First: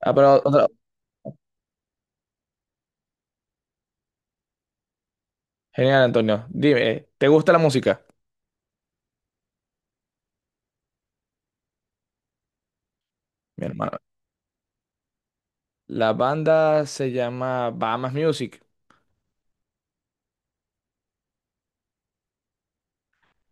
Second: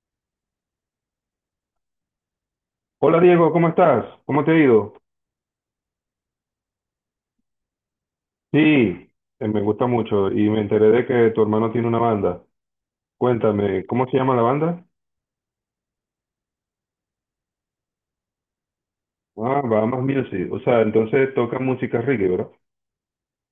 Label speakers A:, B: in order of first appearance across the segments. A: Ah, pero otra-
B: Hola Diego, ¿cómo estás? ¿Cómo te ha ido?
A: Genial, Antonio. Dime, ¿te gusta la música?
B: Sí, me gusta mucho y me enteré de que tu hermano tiene una banda.
A: Mi
B: Cuéntame,
A: hermano.
B: ¿cómo se llama la banda?
A: La banda se llama Bahamas Music.
B: Ah, Bahamas Music. O sea, entonces toca música reggae, ¿verdad?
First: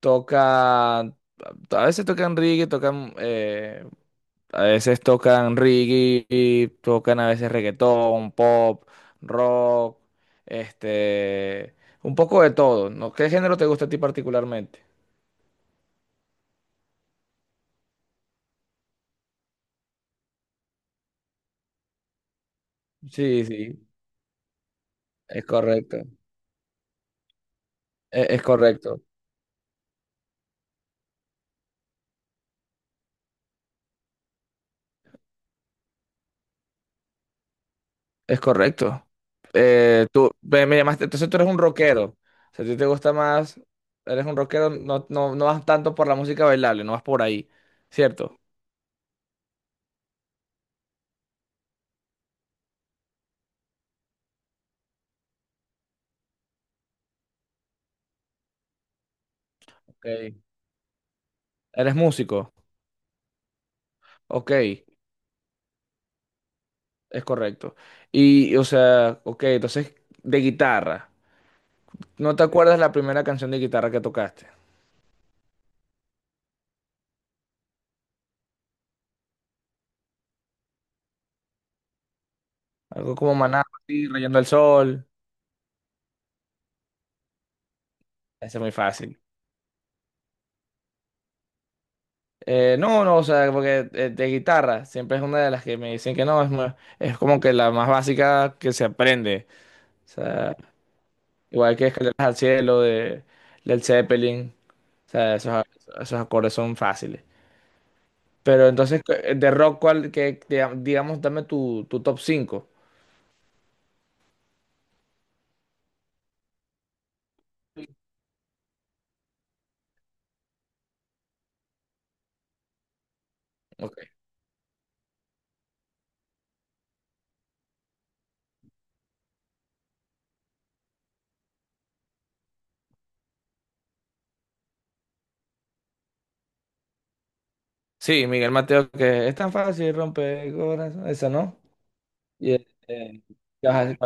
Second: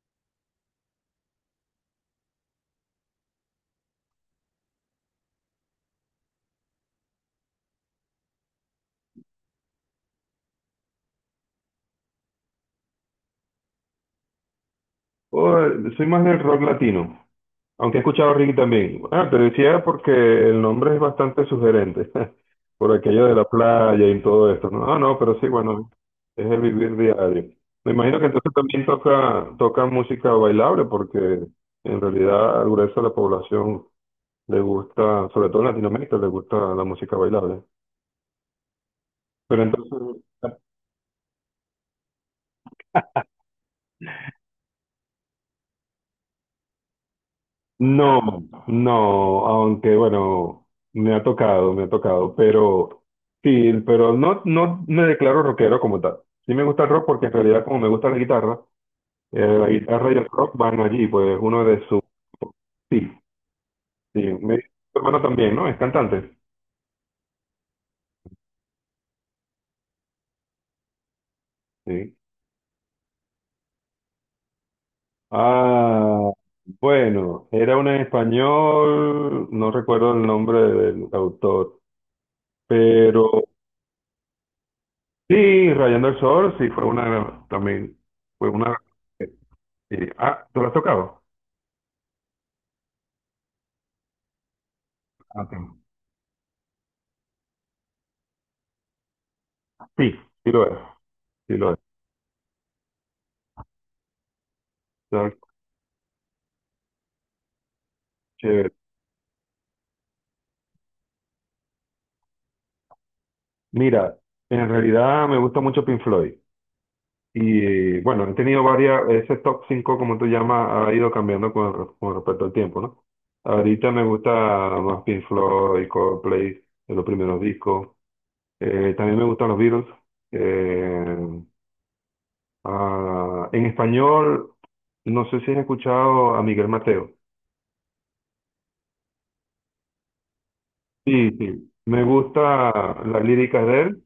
A: Toca, a veces tocan reggae, tocan, a veces tocan reggae, tocan a veces reggaetón, pop, rock, este, un poco de todo, ¿no? ¿Qué género te gusta a ti particularmente?
B: Oh, soy más del rock latino. Aunque he escuchado Ricky también. Ah, te decía porque el nombre es bastante sugerente, por aquello de la
A: Sí, sí,
B: playa y todo esto. No, ah, no, pero
A: es
B: sí, bueno,
A: correcto.
B: es el vivir diario. Me imagino que
A: Es
B: entonces también
A: correcto.
B: toca música bailable, porque en realidad al grueso de la población le gusta, sobre todo en Latinoamérica, le gusta la música bailable.
A: Es correcto.
B: Pero entonces,
A: Tú ve, me llamaste, entonces tú eres un rockero. O sea, a ti te gusta más, eres un rockero, no, no, no vas tanto por la música bailable, no vas por ahí, ¿cierto?
B: no, no, aunque bueno, me ha tocado, pero sí, pero no, no me declaro rockero como tal. Sí me gusta el rock porque en realidad como me gusta la guitarra y el
A: Ok.
B: rock van allí, pues uno de
A: Eres
B: sus...
A: músico,
B: Sí, sí,
A: ok,
B: tu hermano también, ¿no? Es cantante.
A: es correcto. Y, o sea, ok, entonces de guitarra.
B: Sí.
A: ¿No te acuerdas la primera canción de guitarra que tocaste?
B: Ah, bueno, era un español, no recuerdo el nombre del autor,
A: Algo como
B: pero
A: Maná, así, Rayando el Sol.
B: sí, Rayando el Sol, sí, fue una, también, fue
A: Ese es muy
B: una.
A: fácil.
B: Sí. Ah, ¿tú lo has tocado?
A: No, no, o sea, porque de guitarra siempre es una de las que
B: Ok.
A: me dicen que no, es, es como que la más básica que se aprende. O
B: Sí, sí
A: sea,
B: lo es, sí lo
A: igual
B: es.
A: que Escaleras al Cielo de Led Zeppelin, o sea,
B: Está
A: esos acordes son fáciles. Pero
B: chévere.
A: entonces, de rock, ¿cuál, que, digamos, dame tu top cinco.
B: Mira, en realidad me gusta mucho Pink Floyd. Y bueno, he tenido varias, ese top 5, como tú llamas, ha ido cambiando con, con respecto al tiempo, ¿no? Ahorita me
A: Ok.
B: gusta más Pink Floyd, Coldplay, de los primeros discos. También me gustan los Beatles. Eh, en español, no sé si has escuchado a Miguel Mateo.
A: Sí, Miguel Mateo, que es tan fácil, romper corazón, esa,
B: Sí,
A: ¿no?
B: sí. Me gusta
A: Y,
B: las líricas
A: ¿qué vas
B: de
A: a decir?
B: él.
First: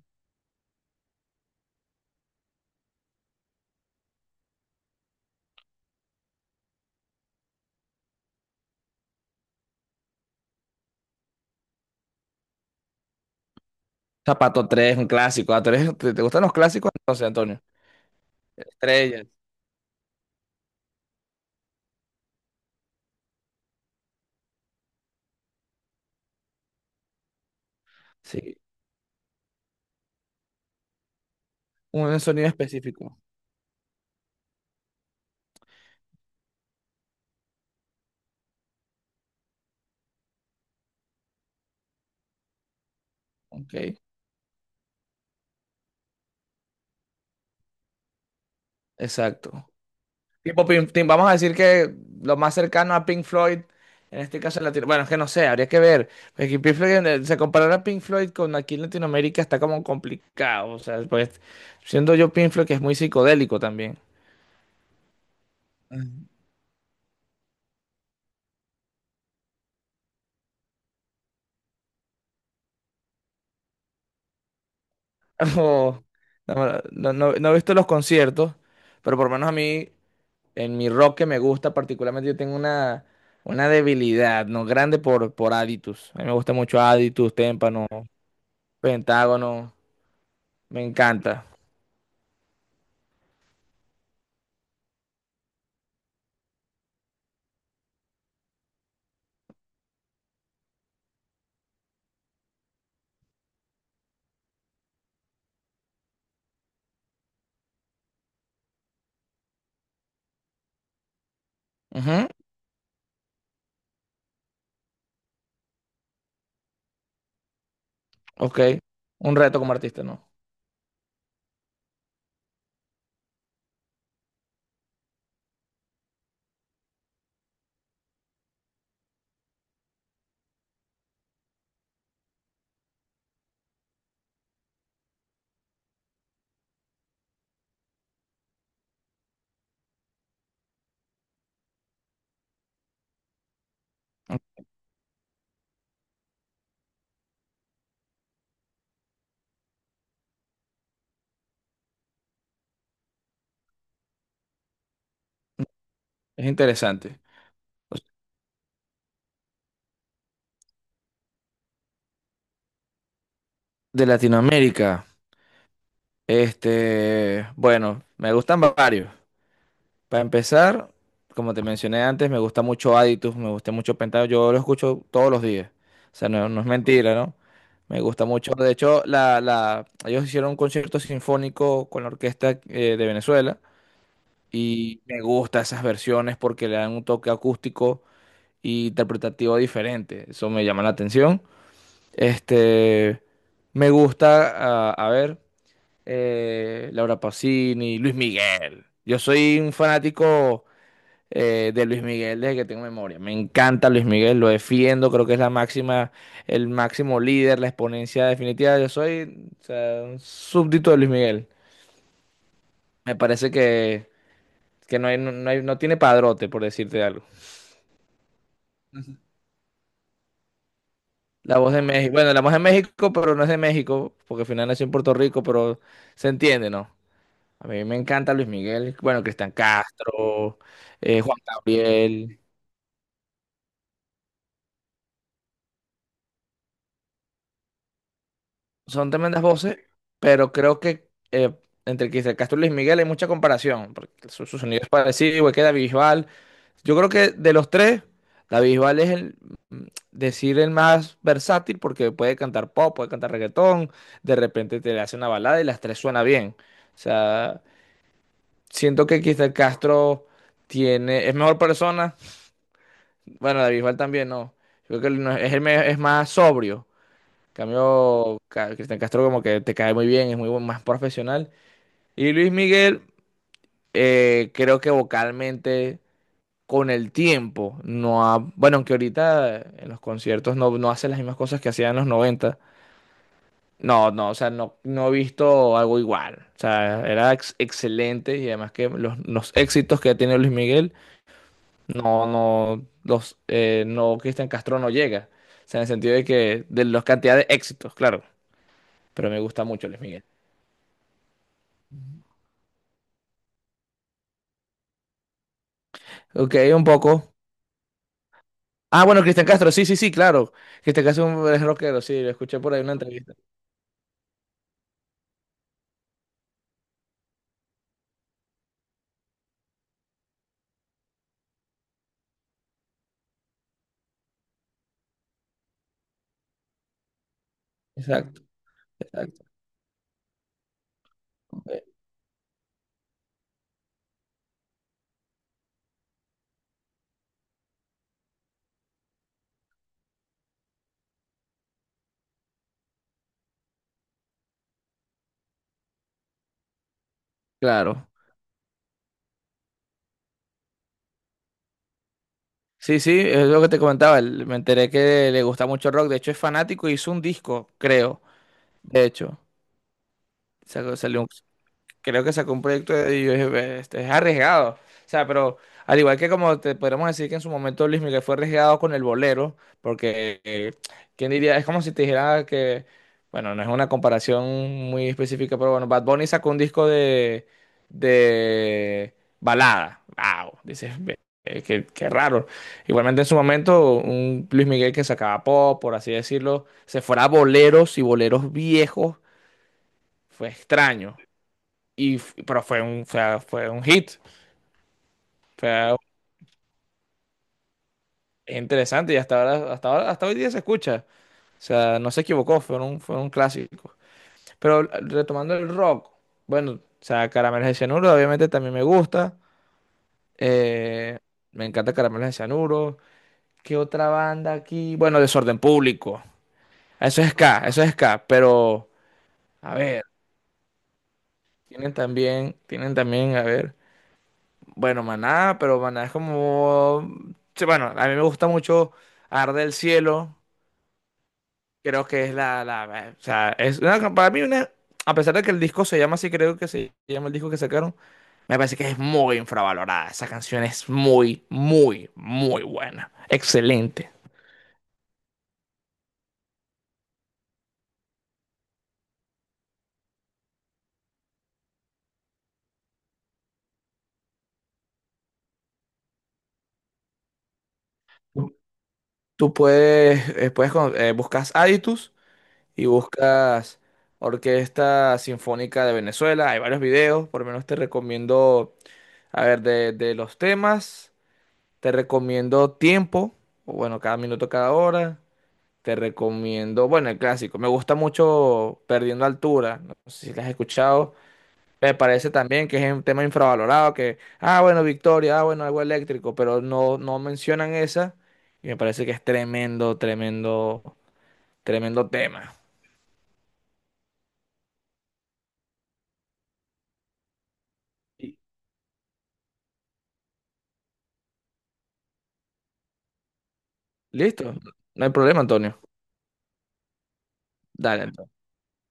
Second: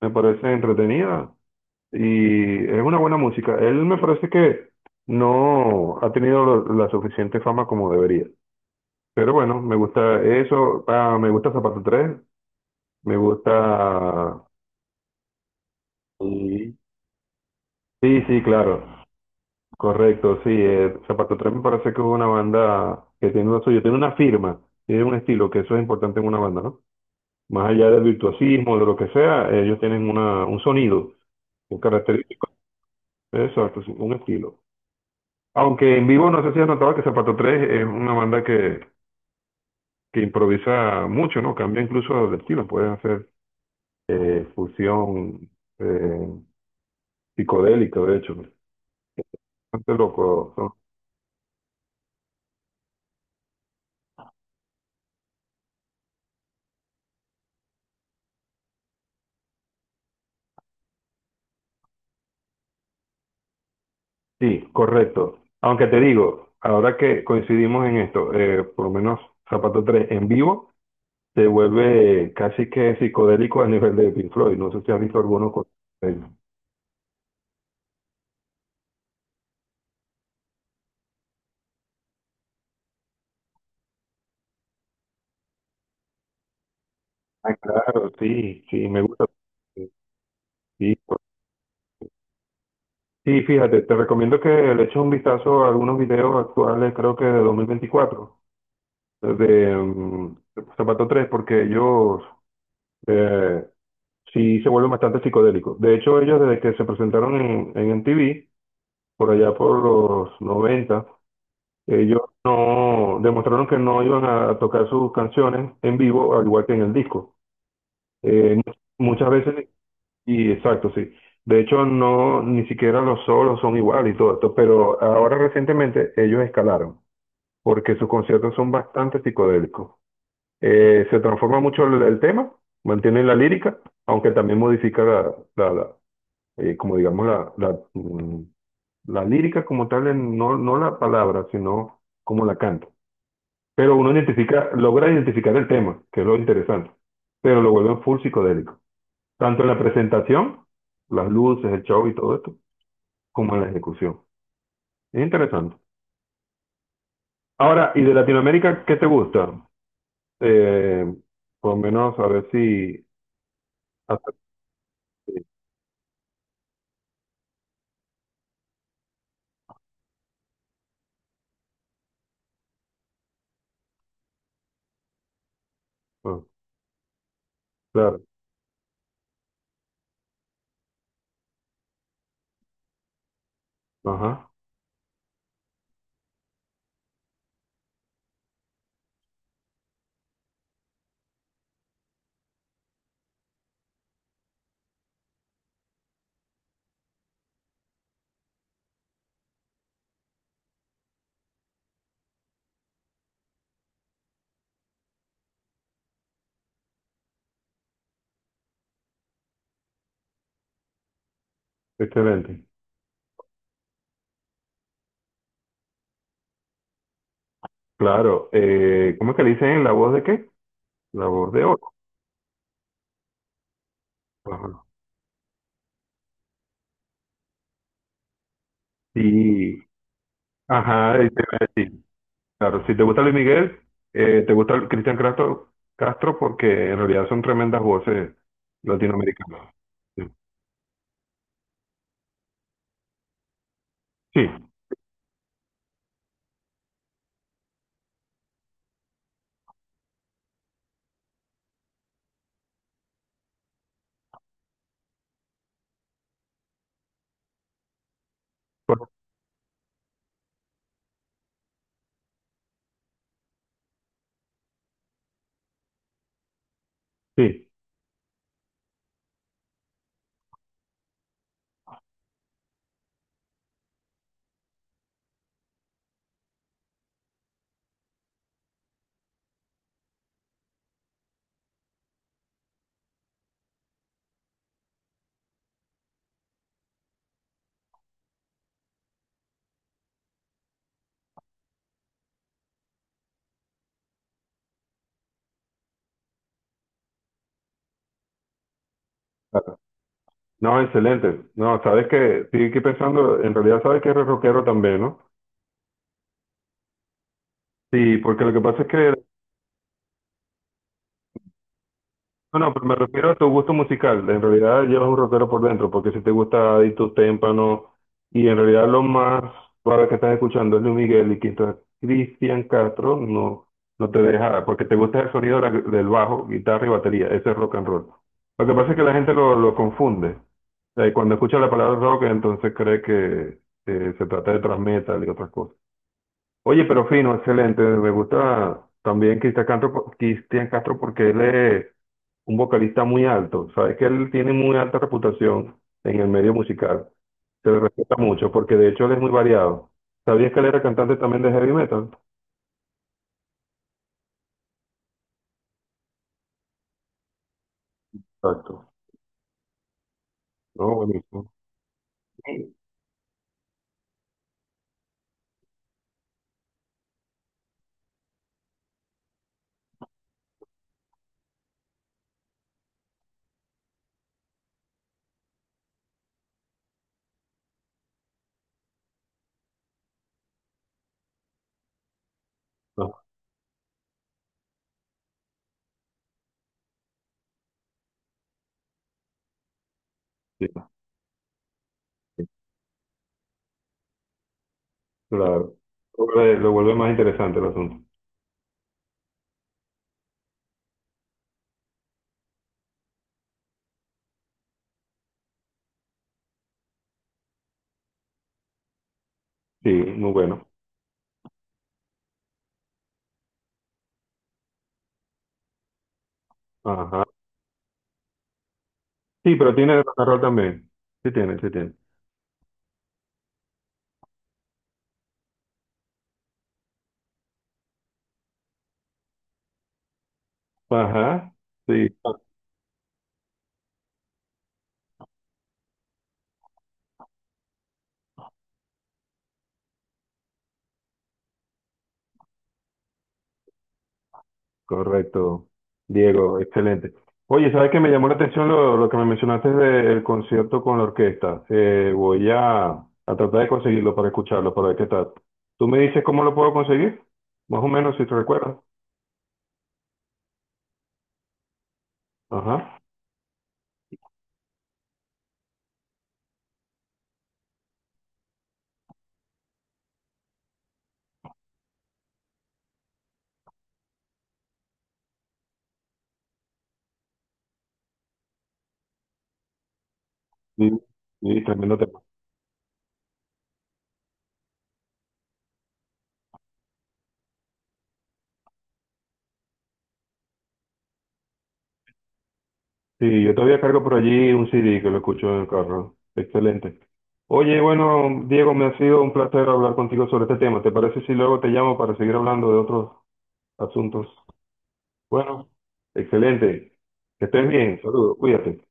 B: Me parece entretenida y es una buena música. Él me parece que no ha tenido la suficiente fama como debería. Pero bueno, me gusta eso, ah, me gusta Zapato tres, me gusta...
A: Zapato tres, un clásico. Ah, ¿te, te gustan los
B: Sí.
A: clásicos? Entonces, Antonio.
B: Sí, sí, claro,
A: Estrella.
B: correcto, sí. Zapato tres me parece que es una banda que tiene lo suyo, tiene una firma, tiene un estilo, que eso es importante en una banda, ¿no? Más allá del
A: Sí,
B: virtuosismo, de lo que sea, ellos tienen un sonido, un
A: un sonido
B: característico,
A: específico.
B: exacto, sí, un estilo. Aunque en vivo no sé si has notado que Zapato Tres es una banda que improvisa mucho, ¿no? Cambia incluso de estilo, pueden hacer
A: Ok,
B: fusión eh, psicodélica, de hecho. ¿No?
A: exacto.
B: Bastante loco.
A: Tipo, Vamos a decir que lo más cercano a Pink Floyd, en este caso en Latino, bueno, es que no sé, habría que ver. Porque Pink Floyd, se comparar a Pink Floyd con aquí en Latinoamérica está como complicado. O sea, pues, siendo yo Pink Floyd, que es muy psicodélico también.
B: Sí, correcto. Aunque te
A: Mm.
B: digo, ahora que coincidimos en esto, por lo menos Zapato Tres en vivo se vuelve casi que psicodélico a nivel de Pink Floyd. No sé si has visto algunos con...
A: O-
B: ellos.
A: no, no he visto los conciertos, pero por lo menos a mí. En mi rock que me gusta particularmente, yo tengo una debilidad, ¿no? Grande por Aditus. A mí me gusta mucho Aditus,
B: Ah,
A: Témpano,
B: claro, sí, sí, me gusta.
A: Pentágono. Me
B: Sí,
A: encanta.
B: sí, fíjate, te recomiendo que le eches un vistazo a algunos videos actuales, creo que de 2024 de Zapato Tres, porque ellos eh, sí se vuelven bastante psicodélicos. De hecho, ellos desde que se presentaron en MTV, por allá por los 90, ellos
A: Ujú,
B: no demostraron que no iban a tocar sus canciones en vivo, al igual que en el disco. Eh,
A: ok.
B: muchas
A: Un reto
B: veces
A: como artista, ¿no?
B: y exacto, sí. De hecho, no, ni siquiera los solos son iguales y todo esto, pero ahora recientemente ellos escalaron, porque sus conciertos son bastante psicodélicos. Se transforma mucho el tema, mantienen la lírica, aunque también modifica la, como digamos, la la lírica como tal, no, no la palabra, sino como la canta. Pero uno identifica, logra identificar el tema, que es lo interesante, pero lo vuelven full psicodélico. Tanto en la presentación, las luces, el show y todo esto, como en la ejecución. Es interesante.
A: Es interesante.
B: Ahora, ¿y de Latinoamérica qué te gusta? Eh, por lo menos a ver si...
A: De
B: hasta-
A: Latinoamérica, este, bueno, me gustan varios. Para empezar, como te mencioné antes, me gusta mucho Aditus, me gusta mucho Pentado, yo lo escucho todos los días. O sea,
B: ah,
A: no, no es mentira, ¿no? Me
B: claro,
A: gusta mucho. De hecho, ellos hicieron un concierto sinfónico con la orquesta de Venezuela
B: ajá,
A: y me gusta esas versiones porque le dan un toque acústico e interpretativo diferente. Eso me llama la atención. Este, me gusta, a ver, Laura Pausini, Luis Miguel. Yo soy un fanático de Luis Miguel desde que tengo memoria. Me encanta Luis Miguel, lo defiendo, creo que es la máxima, el máximo líder, la exponencia definitiva. Yo soy, o sea, un súbdito de Luis Miguel.
B: excelente.
A: Me parece que no hay, no hay- no tiene padrote, por decirte algo.
B: Claro, ¿cómo es que le dicen la voz de qué? La voz
A: La
B: de
A: voz de
B: oro.
A: México, bueno, la voz de México, pero no es de México, porque al final nació
B: Ajá.
A: en Puerto Rico, pero se entiende, ¿no? A mí me encanta Luis Miguel, bueno, Cristian
B: Sí,
A: Castro,
B: ajá, y
A: Juan
B: te iba a decir,
A: Gabriel.
B: claro, si te gusta Luis Miguel, te gusta el Cristian Castro, Castro porque en realidad son tremendas voces
A: Son tremendas
B: latinoamericanas.
A: voces,
B: Sí,
A: pero creo que entre Cristian Castro y Luis Miguel hay mucha comparación, porque
B: sí,
A: su sonido es parecido, igual que David Bisbal. Yo creo que de los tres, David Bisbal es mm, decir, el más versátil, porque puede cantar pop, puede cantar reggaetón, de repente te le hace una balada y las tres suena bien. O sea, siento que Cristian Castro tiene, es mejor persona, bueno, David Bisbal también, no. Yo creo que es, es más sobrio
B: sí,
A: cambio, Cristian Castro como que te cae muy bien, es más profesional. Y Luis Miguel, creo que vocalmente con el tiempo no ha, bueno, aunque ahorita en los conciertos no, no hace las mismas cosas que hacía en los noventa. No, no, o sea, no, no he visto algo igual. O sea, era excelente y además que los éxitos que ha tenido Luis Miguel, no, no, no, Cristian Castro no llega. O sea, en el sentido de que de la cantidad de éxitos, claro. Pero me gusta
B: claro.
A: mucho Luis Miguel.
B: No, excelente. No, sabes que, sí, aquí pensando, en realidad sabes que eres rockero también, ¿no?
A: Ok, un poco.
B: Sí, porque lo que pasa es
A: Ah,
B: que
A: bueno, Cristian Castro, sí, sí, sí, claro. Cristian Castro es rockero, sí, lo
B: no,
A: escuché por
B: no,
A: ahí
B: pero
A: en una
B: me refiero
A: entrevista.
B: a tu gusto musical. En realidad llevas un rockero por dentro, porque si te gusta Adictus Témpano, y en realidad lo más para que estás escuchando es Luis Miguel y quizás Cristian Castro, no, no te deja, porque te gusta el sonido de del bajo, guitarra y batería. Ese es rock and roll.
A: Exacto,
B: Lo que pasa es que la gente
A: exacto.
B: lo confunde. O sea, y cuando escucha la
A: Eh,
B: palabra rock, entonces cree que se trata de thrash metal y otras cosas. Oye, pero fino, excelente. Me gusta también Cristian Castro, Cristian Castro porque él es un vocalista muy alto. Sabes que él tiene muy alta reputación en el medio musical. Se le
A: claro.
B: respeta mucho porque de hecho él es muy variado. ¿Sabías que él era cantante también de heavy metal?
A: Sí, sí, es lo que te comentaba. Me enteré que le gusta mucho el rock. De hecho, es fanático y hizo un disco, creo.
B: Exacto.
A: De hecho,
B: No,
A: salió,
B: buenísimo.
A: creo que sacó un
B: Sí.
A: proyecto de y yo dije, este es arriesgado. O sea, pero al igual que como te podríamos decir que en su momento Luis Miguel fue arriesgado con el bolero, porque quién diría, es como si te dijera que, bueno, no es una comparación muy específica, pero bueno, Bad Bunny sacó un disco de balada. Wow, dices, ve, qué, qué raro.
B: Ah,
A: Igualmente en su momento, un Luis Miguel que sacaba pop, por así decirlo, se fuera a boleros y boleros viejos, fue
B: sí,
A: extraño. Y,
B: sí,
A: pero fue un, fue, fue un hit, fue
B: claro.
A: algo
B: Lo vuelve, lo vuelve más interesante el asunto.
A: interesante y hasta ahora, hasta ahora, hasta hoy día se escucha. O sea, no se equivocó, fue un clásico. Pero retomando el rock, bueno, o sea, Caramelos de Cianuro obviamente también me gusta.
B: Sí, muy bueno.
A: Eh, me encanta Caramelos de Cianuro. ¿Qué otra banda aquí? Bueno, Desorden Público.
B: Ajá.
A: Eso es ska, pero
B: Sí, pero
A: a
B: tiene de
A: ver,
B: rock and roll también. Sí tiene, sí tiene.
A: tienen también, a ver. Bueno, Maná, pero Maná es como... sí, bueno, a mí me gusta mucho Arde el Cielo.
B: Ajá.
A: Creo
B: Sí.
A: que es la... o sea, es una- para mí una... A pesar de que el disco se llama así, creo que se llama el disco que sacaron, me parece que es muy infravalorada. Esa canción es muy, muy, muy buena. Excelente.
B: Correcto, Diego, excelente. Oye, ¿sabes qué me llamó la atención lo que me mencionaste del concierto con la orquesta? Voy a tratar de conseguirlo para escucharlo, para ver qué tal. ¿Tú me dices cómo lo puedo conseguir? Más o menos, si te recuerdas.
A: Tú puedes, puedes buscas Aditus y
B: Ajá.
A: buscas Orquesta Sinfónica de Venezuela. Hay varios videos, por lo menos te recomiendo. A ver, de los temas, te recomiendo tiempo, o bueno, cada minuto, cada hora. Te recomiendo, bueno, el clásico. Me gusta mucho Perdiendo Altura. No sé si la has
B: Sí,
A: escuchado.
B: sí,
A: Me
B: tremendo tema.
A: parece también que es un tema infravalorado, que, ah, bueno, Victoria, ah, bueno, algo eléctrico, pero no, no mencionan esa. Y me parece que es tremendo, tremendo, tremendo tema.
B: Sí, yo todavía cargo por allí un CD que lo escucho en el carro. Excelente. Oye,
A: Y-
B: bueno, Diego, me ha sido un placer hablar contigo sobre este tema. ¿Te parece si luego te llamo para seguir hablando de otros asuntos?
A: Listo. No hay problema,
B: Bueno,
A: Antonio.
B: excelente. Que estés bien.
A: Dale, entonces.
B: Saludos. Cuídate.